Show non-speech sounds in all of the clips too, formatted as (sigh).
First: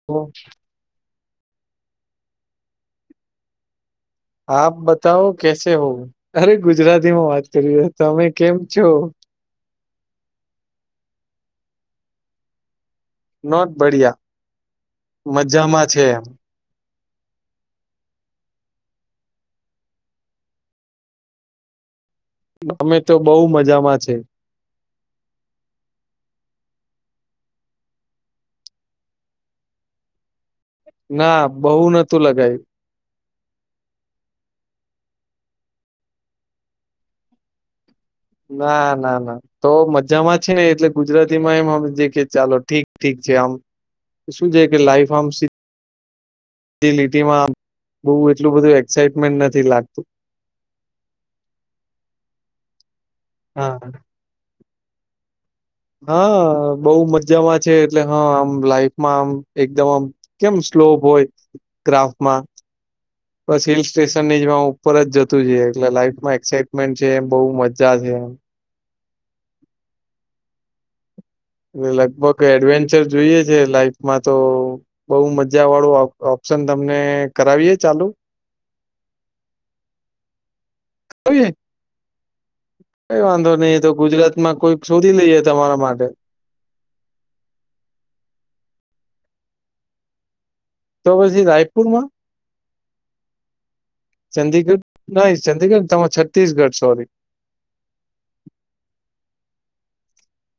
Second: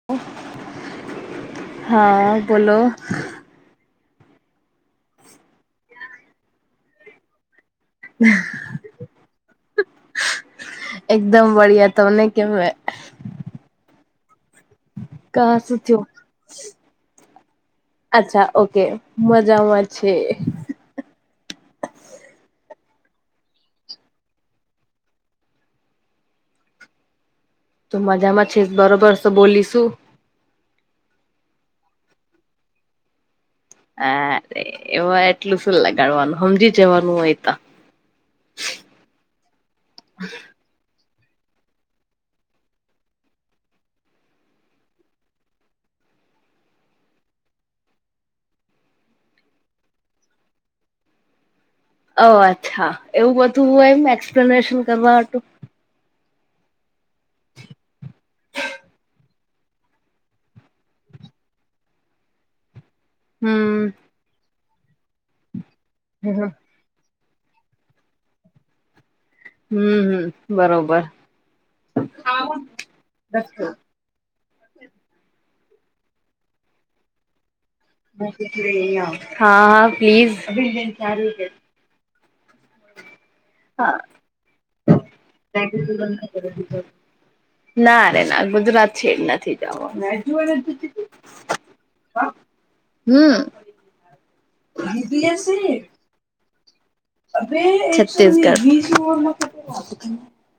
(unintelligible) હા બોલો આપ બતાવો કેસે હોવ. અરે! ગુજરાતીમાં વાત કરીએ. તમે કેમ છો? એકદમ બડિયા. તમને કેમ હે? નોટ બઢિયા. કા સુું થ્યો? અચ્છા ઓકે મજામાં છીએ. અમે તો બઉ મજામાં છે. તો મજામાં છે બરોબર જ તો બોલી શું ના બહુ નતું લગાયું અરે એમા એટલું શું લગાડવાનું? સમજી જવાનું હોય એતો ના ના ના તો મજામાં છે ને એટલે ગુજરાતીમાં એમ હમજીએ કે ચાલો ઠીક ઠીક છે આમ શું છે કે લાઈફ આમ લીટીમાં બો એટલું બધું એક્સાાઈટમેન્ટ નથી લાગતું. ઓ અચ્છા એવું બધું હા એમ એક્સપ્લેનેશન કરવા હાટુ હા બઉ મજામાં છે એટલે હા આમ લાઈફમાં આમ એકદમ આમ કેમ સ્લોપ હોય ગ્રાફમાં બસ હિલ હમ સ્ટેશનની જેમ આમ ઉપર જ જતું જુએ એટલે લાઈફમાં હમ એક્સા (unintelligible) છે એ બહુ મજા છે એમ હમ્મ હમ્મ બરોબર એ લગભગ એડવેન્ચર જોઈએ છે લાઈફ માં તો બઉુ મજાવાળું ઓપ્શન તમને કરાવીએ ચાલુ? હા હા કરાવીએ પ્લીઝ કઈ વાંધો નઈિ તો હા ગુજરાત માં કોઈ શોધી લઈએ તમારા માટે ના રે ના! ગુજરાત છેડ નથી જાવો તો પછી રાયપુર માં? હમ્મ ચંદીગઢ? નય ચંદીગઢ તમાર છત્તીસગઢ સોરી છત્તીસગઢ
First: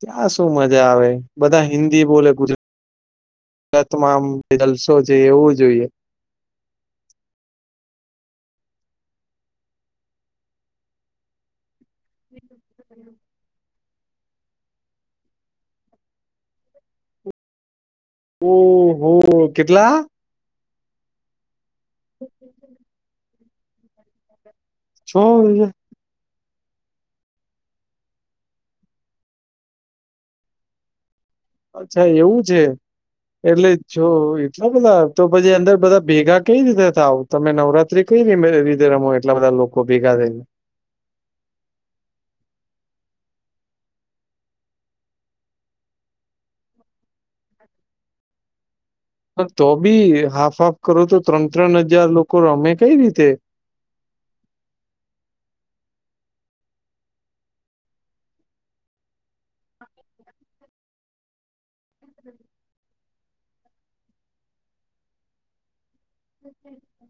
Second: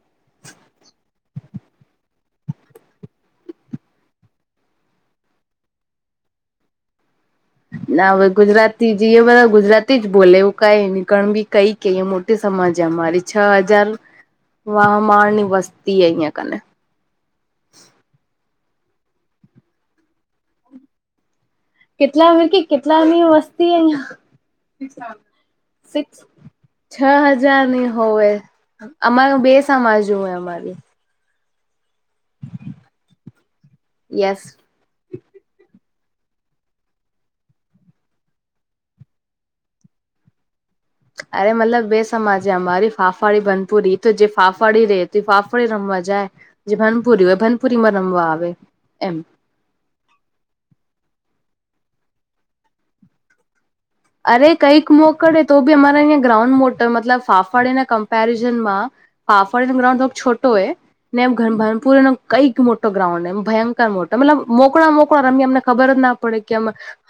ત્યાં શું મજા આવે? બધા હિન્દી બોલે ગુજરા તમાંમ જલસો છે એવું જોઈએ ના હવે ગુજરાતી જ એ બધા ગુજરાતી જ બોલે એવું કંઈ બી કંઈ કહ્યે મોટો સમાજે અમારે છ હજાર વાહ માની વસ્તી હે અયા કને ઓહહો! કેટલા? કેટલા મ કે કેટલાની વસ્તી અહિયાં છો છ હજાર ની હોય અમાર બે સમાજુ હોય અમારી અચ્છા એવું છે એટલે જો યસ એતલ બધા તો પછી અંદર બધા ભેગા કઈ રીતે થાવ તમે નવરાત્રી કઈ રી રમો એટલા બધા લોકો કોપી કા થઈને અરે મતલબ બે સમાજે અમારી ફાફાડી બનપુ રહી તો જે ફાફાડી રતી ફાફડી રમવા જાય જે ભનપુરી હોય ભનપુરી માં રમવા આવે એમ પણ તો બી હાફ હાફ કરો તો ત્રણ ત્રણ હજાર લોકો રમે કઈ રીતે અરે કઈક મોકડે તો બી અમારે અંયા ગ્રાઉન્ડ મોટર મતલબ ફાફડીના કમ્પેરિઝન માં હાફ ગ્રઉડ બ છોટો એ ને એમ ઘભરનપુર નો કઈક મોટો ગ્રાઉન્ડ એમ ભયંકર મોટો મતલબ મોકળા મોકળ રમી એમને ખબર જ ના પડે કે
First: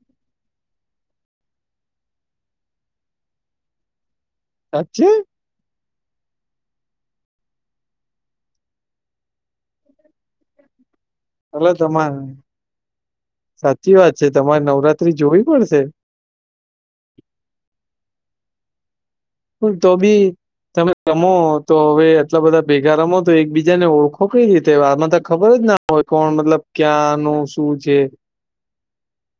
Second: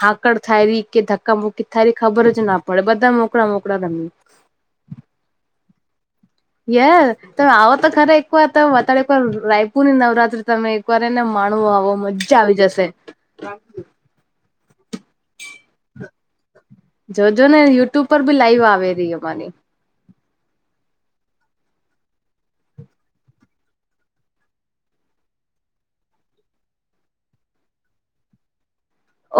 હાકડ થાય ર કે ધક્ મુકી તારી ખબર જ ના પડે બધા મોકળા મોકળા તમને સા છે યાર તમે આવો તો ખરે એક વાર તમે અત વાર રાયપુર ની નવરાત્રી તમે કરે ને માણું એટલે આવો તમારે મજ્જા આવી જશે સાચી વાત છે તમારે નવરાત્રી જોવી પડશે જોજ ને યુટ્યુબ પર બી લાઈવ આવે રહી અમારી હ તો ભી તમે રમો તો હવે આટલા બધા ભેગા રમો તો એકબીજાને ઓળખો કઈ રીતે આમાં તો ખબર જ હોય, કોણ મતલબ ક્યાંનું શું છે?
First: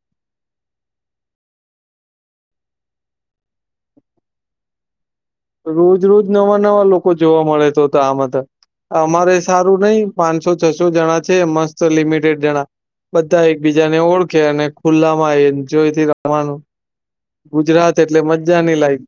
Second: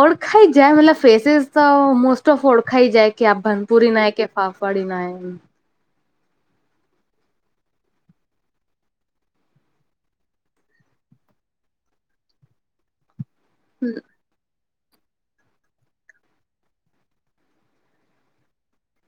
ઓળખાઈ જાય મતલબ ફેસેિસ તો મોસ્ટ ઓફ ઓળખાઈ જાય કે આ ભનપૂરી ના કે પાાફડી નાાય રોજ રોજ નવા નવા લોકો જોવા મળે તો તો આમાં તો. અમારે સારું નહિ પાંચસો છસો જણા છે મસ્ત લિમિટેડ જણા બધા એક બીજાને ઓળખે અને ખુલ્લા માં આવી જોઈ રવાનું ગુજરાત એટલે મજા નઈ લાયક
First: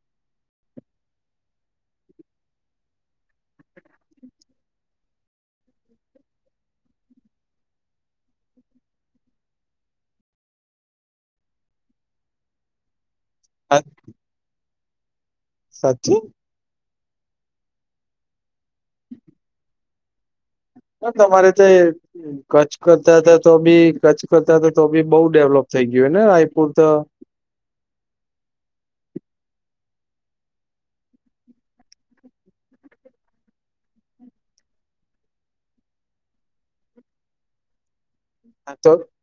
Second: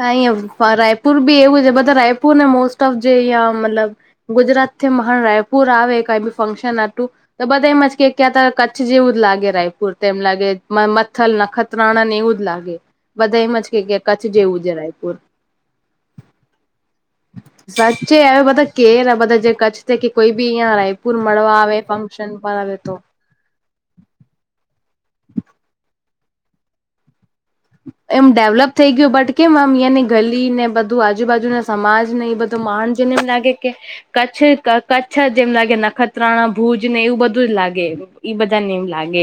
હા રાયપુર બી એવું છે બધા રાયપુર ને મોસ્ટ ઓફ જે અયા મતલબ ગુજરાત થી મહા રાયપુર આવે ક બી ફંક્શન (unintelligible) તો બધા એમ જ કે ક્યાં કચ્છ જેવું જ લાગે રાયપુર તો એમ લાગે મચ્થલ નખ તણ ને એવું જ લાગે બધા એમ જ કે કે કચ્છ જેવું છે રાયપુર. સાચી? સાચે હવે બધા કેર આ બધા જે કચ્છ કે કોઈ બી અહં રાયપુર તમારે મળવા તે આવે ફંક્શન પર કચ્છ આવે તો. કરતા હતા તો બી કચ્છ કરતા તો તો બી બઉ ડેવલોપ થઈ ગયું ને રાયપુર તો? એમ ડેવલપ થઈ ગયું બટ કેમ આમ અહીંયા ને ગલી ને બધું આજુબાજુના સમાજ ને એ બધું તો માણસ જોઈને લાગે કે કચ્છ કચ્છ જેમ લાગે નખત્રાણા ભુજ ને એવું બધું જ લાગે ઈ બધા ને હા એવું તો લાગે.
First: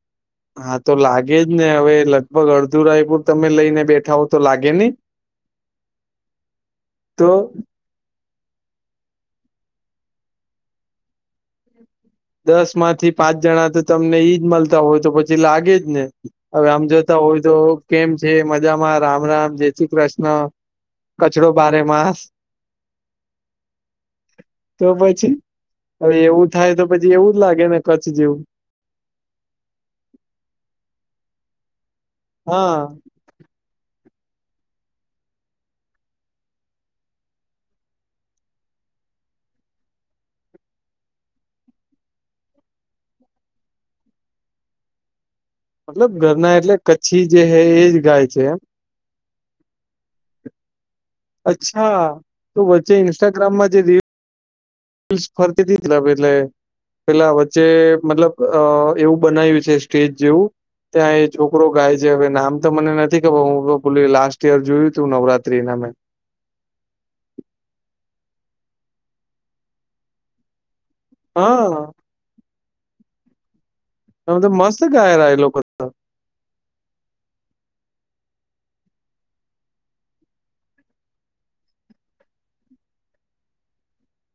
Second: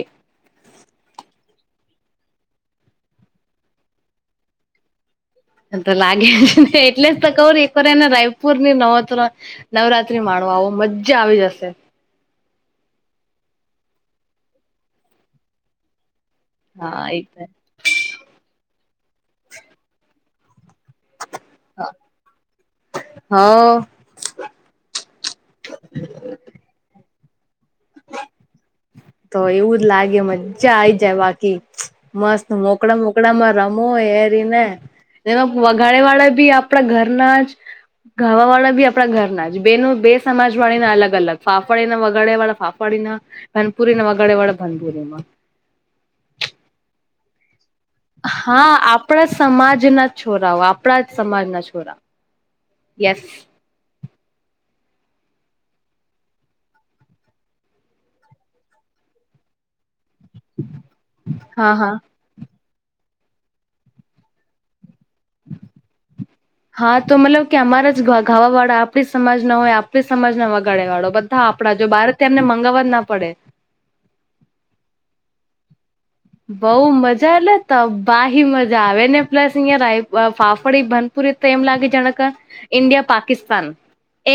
હા તો લાગે જ ને હવે લગભગ અડધુ રાયપુર તમે લઈ ને બેઠા હો તો લાગે નહી. (unintelligible) તો લાગેને એટલે જ તો કવરી ને રાયપુર ની નવત્ર નવરાત્રી માણો આવો મજ્જા આવી જશે. દસ માંથી પાંચ જણા તો તમને ઈદ મળતા હોય તો પછી લાગે જ ને. હવે આમ હા એ જોતા હોય તો કેમ છે મજામાં રામ રામ જય શ્રી કૃષ્ણ કચરો બારે માસ. હ તો પછી હવે એવું થાય તો પછી એવું જ લાગે ને કચ્છ જેવું. તો એવું જ લાગે મજા આઈ જાય બાકી મસ્ત હા મોકળા મોક કડામાં રમો એરીને એમાં વઘાડે વાળા બી આપડા ઘરના જ ગાવા વાળા બી આપડા ઘરના જ બે ન બે સમાજ વાળી ના અલગ અલગ ફાફડે વગડે વાળા ફાફ ડી ના ભનપુરીના વગડે વાળા ભનપુરીમાં. મતલબ ઘરના એટલે કચ્છી જે હ એજ ગાય છે એમ હા આપણા સમાજના છોરાઓ આપણા સમાજ. અચ્છા તો વચ્ચે ઇન્સ્ટાગ્રામમાં જે રિ લ્સ ફરતી એટલે પેલા વચ્ચે મતલબ અ એવું બનાવ્યું છે. સ્ટેજ જેવું ત્યાં એ છોકરો હા હા ગાય છે હવે નામ તો મને નથી ખબર હું પુલી લાસ્ટ ઈયર જોયું તું નવરાત્રીને મેં. હા તો મતલબ કે અમારા જ ગાવા વાળા આપણી સમાજના હોય આપણી સમાજના વાગ ગળે વાળો બધા આપડા હા જો બહાર થી એને મંગાવવા જ ના પડે. એ તો મસ્ત ગાય રહ એ લોકો. બઉ મજા એટલે તબાહી મજા આવે ને પ્લસ અહિયાં રા ફાફડી બન એમ લાગે જાણક ઇન્ડિયા પાકિસ્તાન.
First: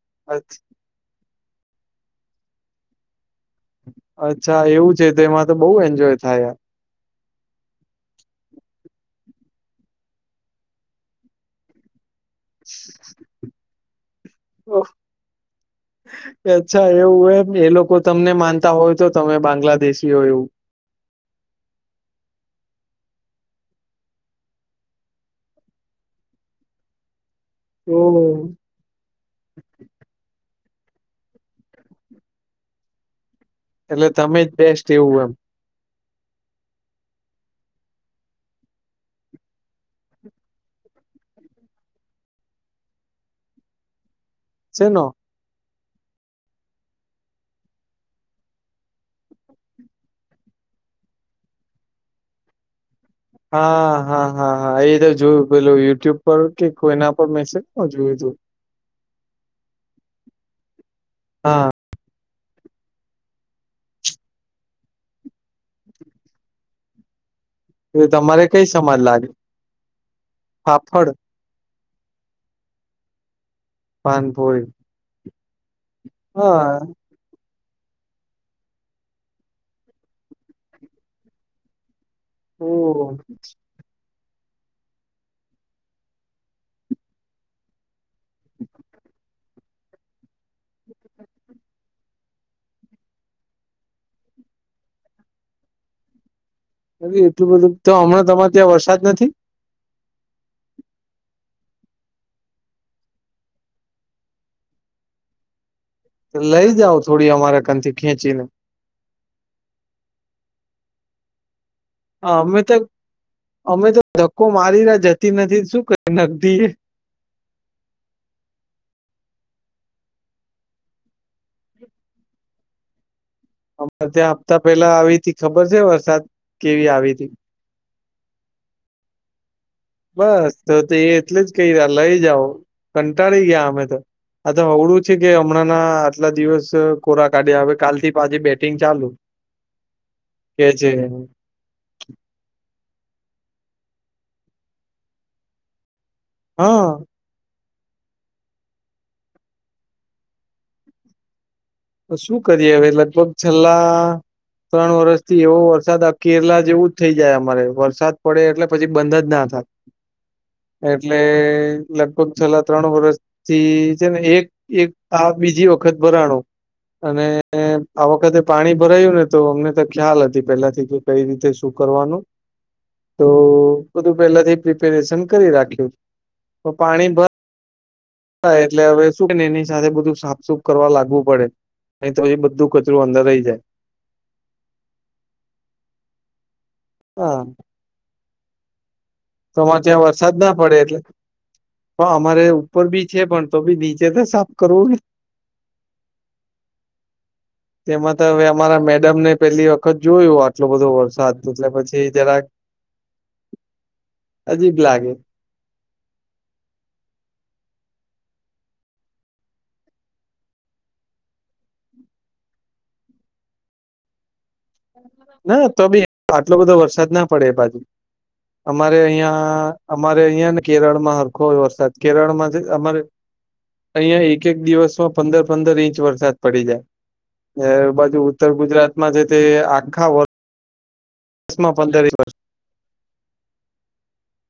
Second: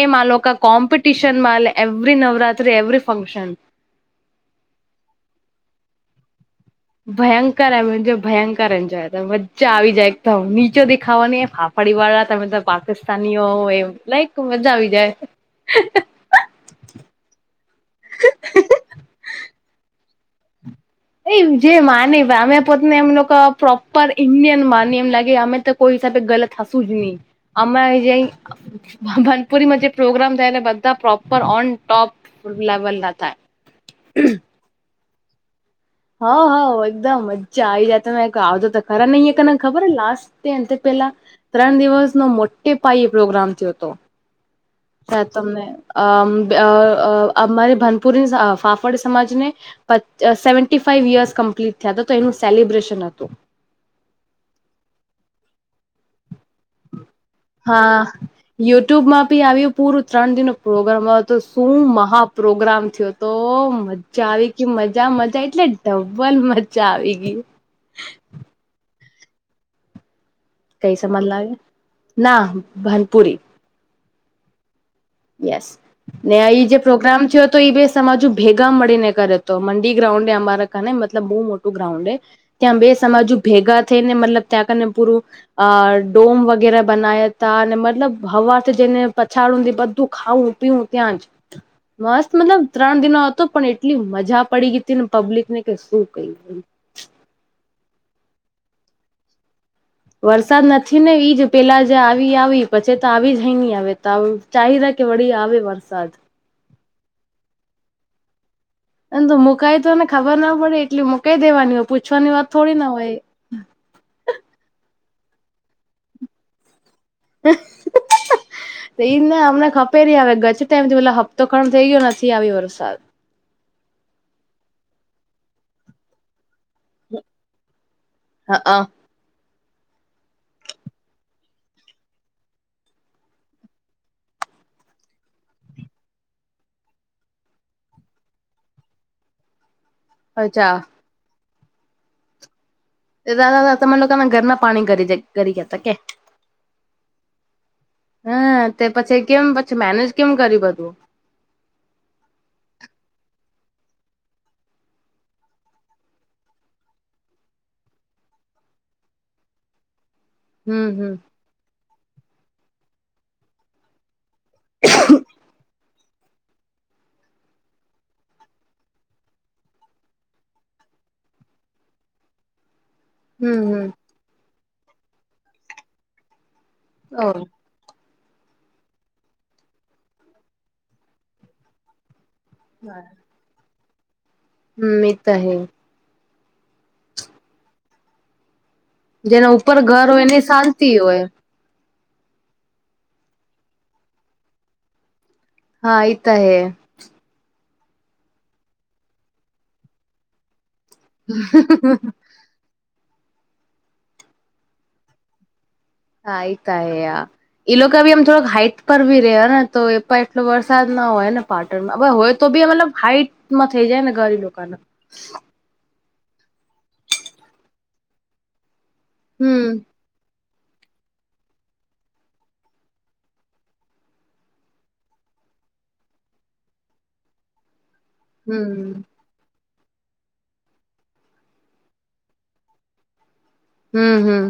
એમાં અચ્છા લોકો ક કોમ્પિટિશન માં એવરી નવરાત્રી એવરી ફંક્શન. અચ્છા એવું છે તો એમાં તો બહુ એન્જોય થાય. ભયંકર એજ ભયંકર એન્જય મજ્જા આવી જાય એકદમ નીચો દેખાવાની ફ પડીવાળા તમે તો પાકિસ્તાનીઓ એમ લાઈક મજા આવી જાય. અચ્છા એવું એમ એ લોકો તમને માનતા હોય તો તમે બાંગ્લાદેશી હો એવું. એ જે માની અમે પોતેને એમ લોકો પ્રોપર ઇન્ડિયન માની એમ લાગે અમે તો કોઈ હિસાબે ગલત હશું જ નહી અમે જ ઓહ ભનપુરીમાં જે પ્રોગ્રામ થાય એ બધા પ્રોપર ઓન ટોપ લેવલ ના થાય. એટલે તમે જ બેસ્ટ એવું એમ. હા હ એકદમ મજ્જા આવી જાય તમે આવતો તો ખરા નહીિને ખબર લાસ્ટ તે તે પેલા ત્રણ દિવસનો મોટે પાય પ્રોગ્રામ થયો હતો. (unintelligible) તને અમ અ અ અમારી ભનપુર ફાફડ સમાજને સેવન્ટી ફાઈ યર્સ કમ્પ્લીટ થયા હતા તો એનું સેલિબ્રેશન હતું. હા હા હા હા એ તો જોયું પેલું યુટ્યુબ પર કે કોઈના પર મેસેજ હા જોયું હતું. યુટ્યુબમાં ભી આવ્યું પૂરું ત્રણ દિ ન પ્રોગ્રામ તો હા શું મહા પ્રોગ્રામ થયો તો મજા આવી ગઈ મજા મજા એટલે ડબલ મજા આવી ગઈ. એ તમારે કઈ સમાજ લાગે? કઈ ફાફડ સમાન લાગે ના ભનપુરી. પાનપોઈ. યસ ને આ જે પ્રોગ્રામ છે. તો એ બે સમાજુ ભેગા મળીને કરે તો મંડી ગ્રાઉન્ડ એ અમારા કાને મતલબ બહુ મોટું ગ્રાઉન્ડે. ત્યાં બે ઓહ સમાજુ ભેગા થઈ ને મતલબ ત્યાંકને પૂરું અ ડોમ વગેરે બનાયા ત અને મતલબ હવાથી જેઈને પછાડું બધું ખાવું પીવું ત્યાં જ. મસ્ત મતલબ ત્રણ દિનો હતો પણ એટલી મજા પડી ગઈ હતી ને પબ્લિક ને કે શું કઈ. એટલું બધું તો હમણાં તમારે ત્યાં વરસાદ નથી. વરસાદ નથી ને એઈજ પેલા જે આવી આવી પછી તો આવી જઈ નહી આવે તો ચાહદા કે વળી આવે વરસાદ. લઈ જાવ થોડી અમારા કનથી ખેંચી ને. એ તો મુકાય તોને ખબર ના પડે એટલી મુકાઈ દેવાની હો પૂછ અમે તો અમે તો ધક્કો મારીને જતી નથી શું ક નકદી એ. (inaudible) ઈ ના અમને ખપે હ ગજ ટાઈમ થી પ હપ્તો ખણ થઇ ગયો નથી આવી વરસાદ. અરે ત્યાં હપ્તા પહેલા આવી ત ખબર છે વરસાદ કેવી આવી હતી હા હા બસ તો તો એ એટલે જ કહી રહ લઈ જાઓ કંટાળી ગયા અમે તો આ તો હવડું છે કે હમણાં ના આટલા દિવસ કોરા કાઢ્યા હવે કાલ થી પાછી બેટિંગ ચાલુ કે અચ્છા છે દાદાા તમે લોકોના ઘરના પાણી કરી કરી ગયા હતા કે હા હમ તે પછી કેમ પછી મેનેજ કેમ કરી બધું તો શું કરીએ હવે લગભગ છેલ્લા ત્રણ વરષ થી એવો વરસાદ કેરલા જેવું જ થઇ જાય અમારે વરસાદ પડે એટલે પછી બંધ જ ના હમ થાય હમ એટલે લગભગ છેલ્લા ત્રણ વર્ષથી છે ને એક એક આ બીજી વખત બરાણો અને આ વખતે પાણી ભરાયું ને તો અમને તો ખ્યાલ હતી પેલા થી કઈ રીતે શું કરવાનું તો હમ હમ પથી પ્રપેરેશન કરીખ્યું પાણી ઓ ભ એટલે હવે શુંને એની સાથે બધું સાફસુફ કરવા લાગવું પડે એ તો એ બધું કચરું અંદર રહી જાય હમ એ તોાય હા જેના ઉપર તોમાં ત્યાં ઘર હોય વરસાદ એને ના પડે શાંતિ એટલે હોય હ અમારે ઉપર બી છે પણ તો બી નીચે તો સાફ કરવું હા આઈતા હ તેમાં તો હવે અમારા મેડમને પેલી વખત જોયું આટલો બધો વરસાદ એટલે પછી જરા અજીબ લાગે હે કાય યહાં ઈ લોકો ભી આમ થોક હાઈટ પર ભી રે ને તો એ પણ એટલો વરસાદ ના હોયને પાર્ટરમાં હોય તો બી મતલબ હાઈટમાં થઈ જાય ને ગરીના ના તો બી આટલો બધો વરસાદ ના પડે બાજુ અમારે અહિયાં હમ અમારે અહિયાં ને કેરળમાં હરખોય વરસાદ કેરળમાંથી અમારે અહિયાં એક એક દિવસમાં પંદર પંદર ઇંચ વરસાદ પડી જાય બાજુ ઉત્તર હમ ગુજરાતમાં જે તે આખા વર્ માં પંદરસ એક વર્ષ હમ્મ હમ્મ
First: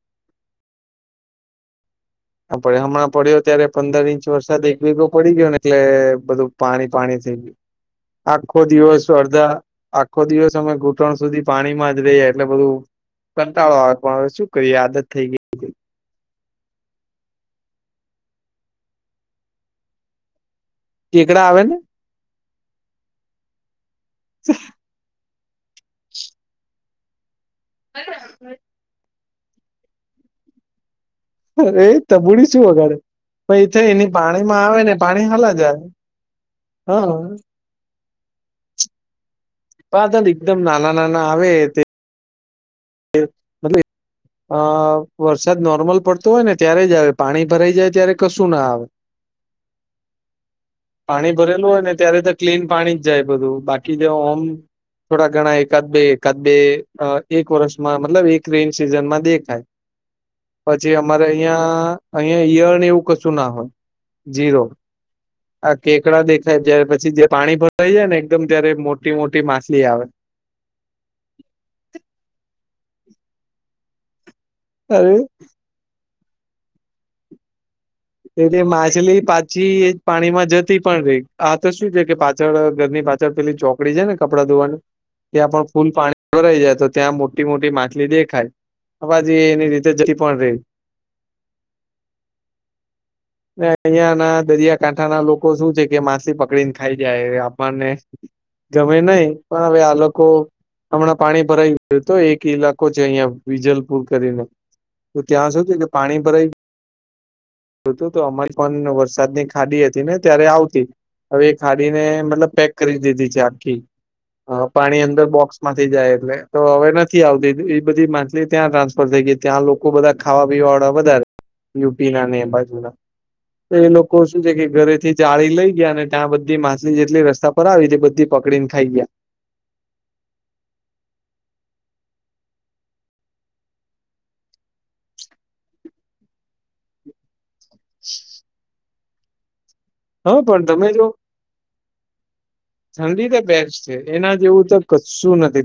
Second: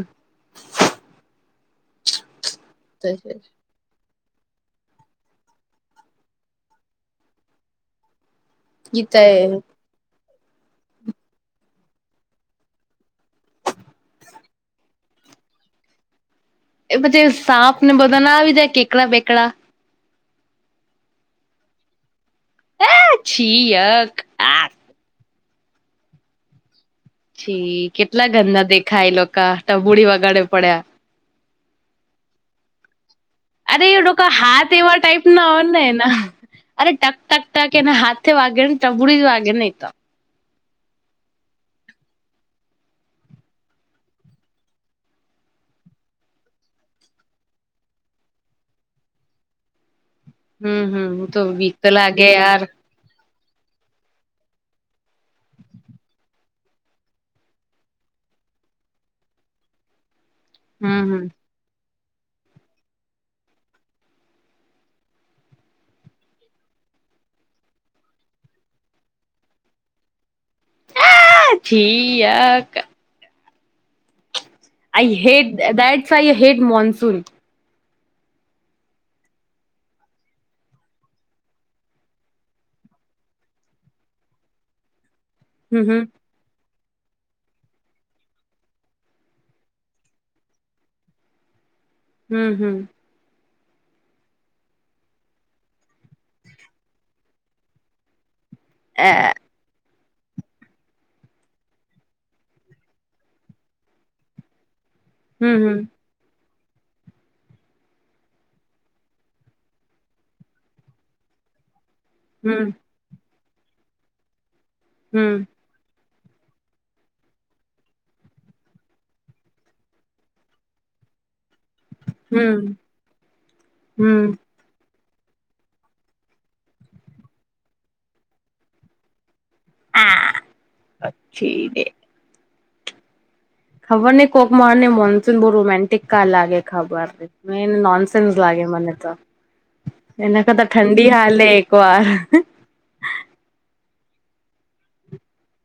પડ હમણાં પડ્યો ત્યારે પંદર ઈંચ વરસાદ એક ભેગો પડી ગયો ને એટલે બધું પાણી પાણી થઈ ગયું આખો ઈ દિવસ તો અર્ધા હે આખો દિવસ અમે ઘૂંટણ સુધી પાણીમાં જ રહીએ એટલે બધું કંટાળો આવે પણ હવે શું કરીયે આદત થઈ ગઈ એ પછી સાપ ને બધા ના આવી જાય કેકડા બેકડા કેકડા આવે ને હ છી યક આ (inaudible) જી કેટલા ગંધા દેખાય એ લોકો ટબુડી વગાડે પડ્યા અરે તબુડી શું વગાડે પણ અરે એ એની લોકના પાણીમાં હાથ આવે ને એવા ટાઈપ પાણી ના હલા જાય આવે ને અરે હા ટક ટક કેને હાથે વાગેને ટબુડી વાગે ને એતો (unintelligible) એકદમ નાના નાના આવે મતલબ અ વરસાદ નોર્મલ પડતો હોય ને ત્યારે જ આવે પાણી ભરાઈ જાય ત્યારે કશું ના આવે હમ હમ હું પાણી તો ભરેલું હોય બીક ને ત્યારે લાગે તો યાર ક્લીન પાણી જાય બધું બાકી જેઓમ થોડા ઘણા એકાદ બે એકાદ બે એક વર્ષ મતલબ એક રેન સીઝનમાં દેખાય પછી હમ અમારે હમ અહિયાં અહિયાં ઈયર એવું કશું ના હોય જીરો આ કેકડા દેખાય જ્યારે પછી જે પાણી ભરાઈ જાય ને એકદમ ત્યારે મોટી મોટી માછલી આવે છી યક આઈ અરે hate that's why I hate monsoon એટલે માછલી પાછી એ પાણીમાં જતી પણ રહી આ તો શું છે કે પાછળ ઘરની પાછ પેલી ચોકડી છે ને કપડા ધોવાની ત્યા હમ ફૂલ હમ પાણી ભરાય જય તો ત્યાં મોટી મોટી માછલી દેખાય હ બાજ એની રીતે જતી પણ રે હમ્મ હમ્મ અહિયાં ના દરિયાકાઠા ના લોકો શું છે કે માચલી પકડી ને ખાઈ જાય એ આપમાન ને ગમે અ નહિ પણ હવે આ લોકો હમણાં પાણી ભરાયુંય તો એક ઈલાકો છે અહિયાં વિજલપુર કરીને તો ત્યાં હમ શું છે હમ કે પાણી ભરાય ગયું તો અમારી પણ વરસાદ ની ખાડી હતી ને ત્યારે આવતી હવે એ ખાડી ને મતલબ હમ પેક કરી દીધી છે આખી પાણી અંદર હમ બોક્સ માંથી જાય એટલે તો હવે નથી આવતી એ બધી માલી ત્યાં ટ્રાન્સફર થઈ ગઈ ત્યાં લોકો લોકો બધા ખાવા પીવા વાળા બધારે પીલા ને એ હમ બાજુ ના તો એ લોકો હમ શું છે કે ઘરેથી જાળી લઈ ગયા અને ત્યાં બધી માછલી જેટલી રસ્તા પર આવી તે બધી પકડી ને ખાઈ ગયા હા પછી ખબર નને કોકમાંણ ને મોનસૂન બહુ રોમેન્ટિક ક લાગે ખબર મેન નોનસેન્સ લાગે મને તો હા એના પણ કરતા તમે જો ઠંડી હાલે પવાર ઠંડી તો બેસ્ટ છે એના જેવું તો કસું નથી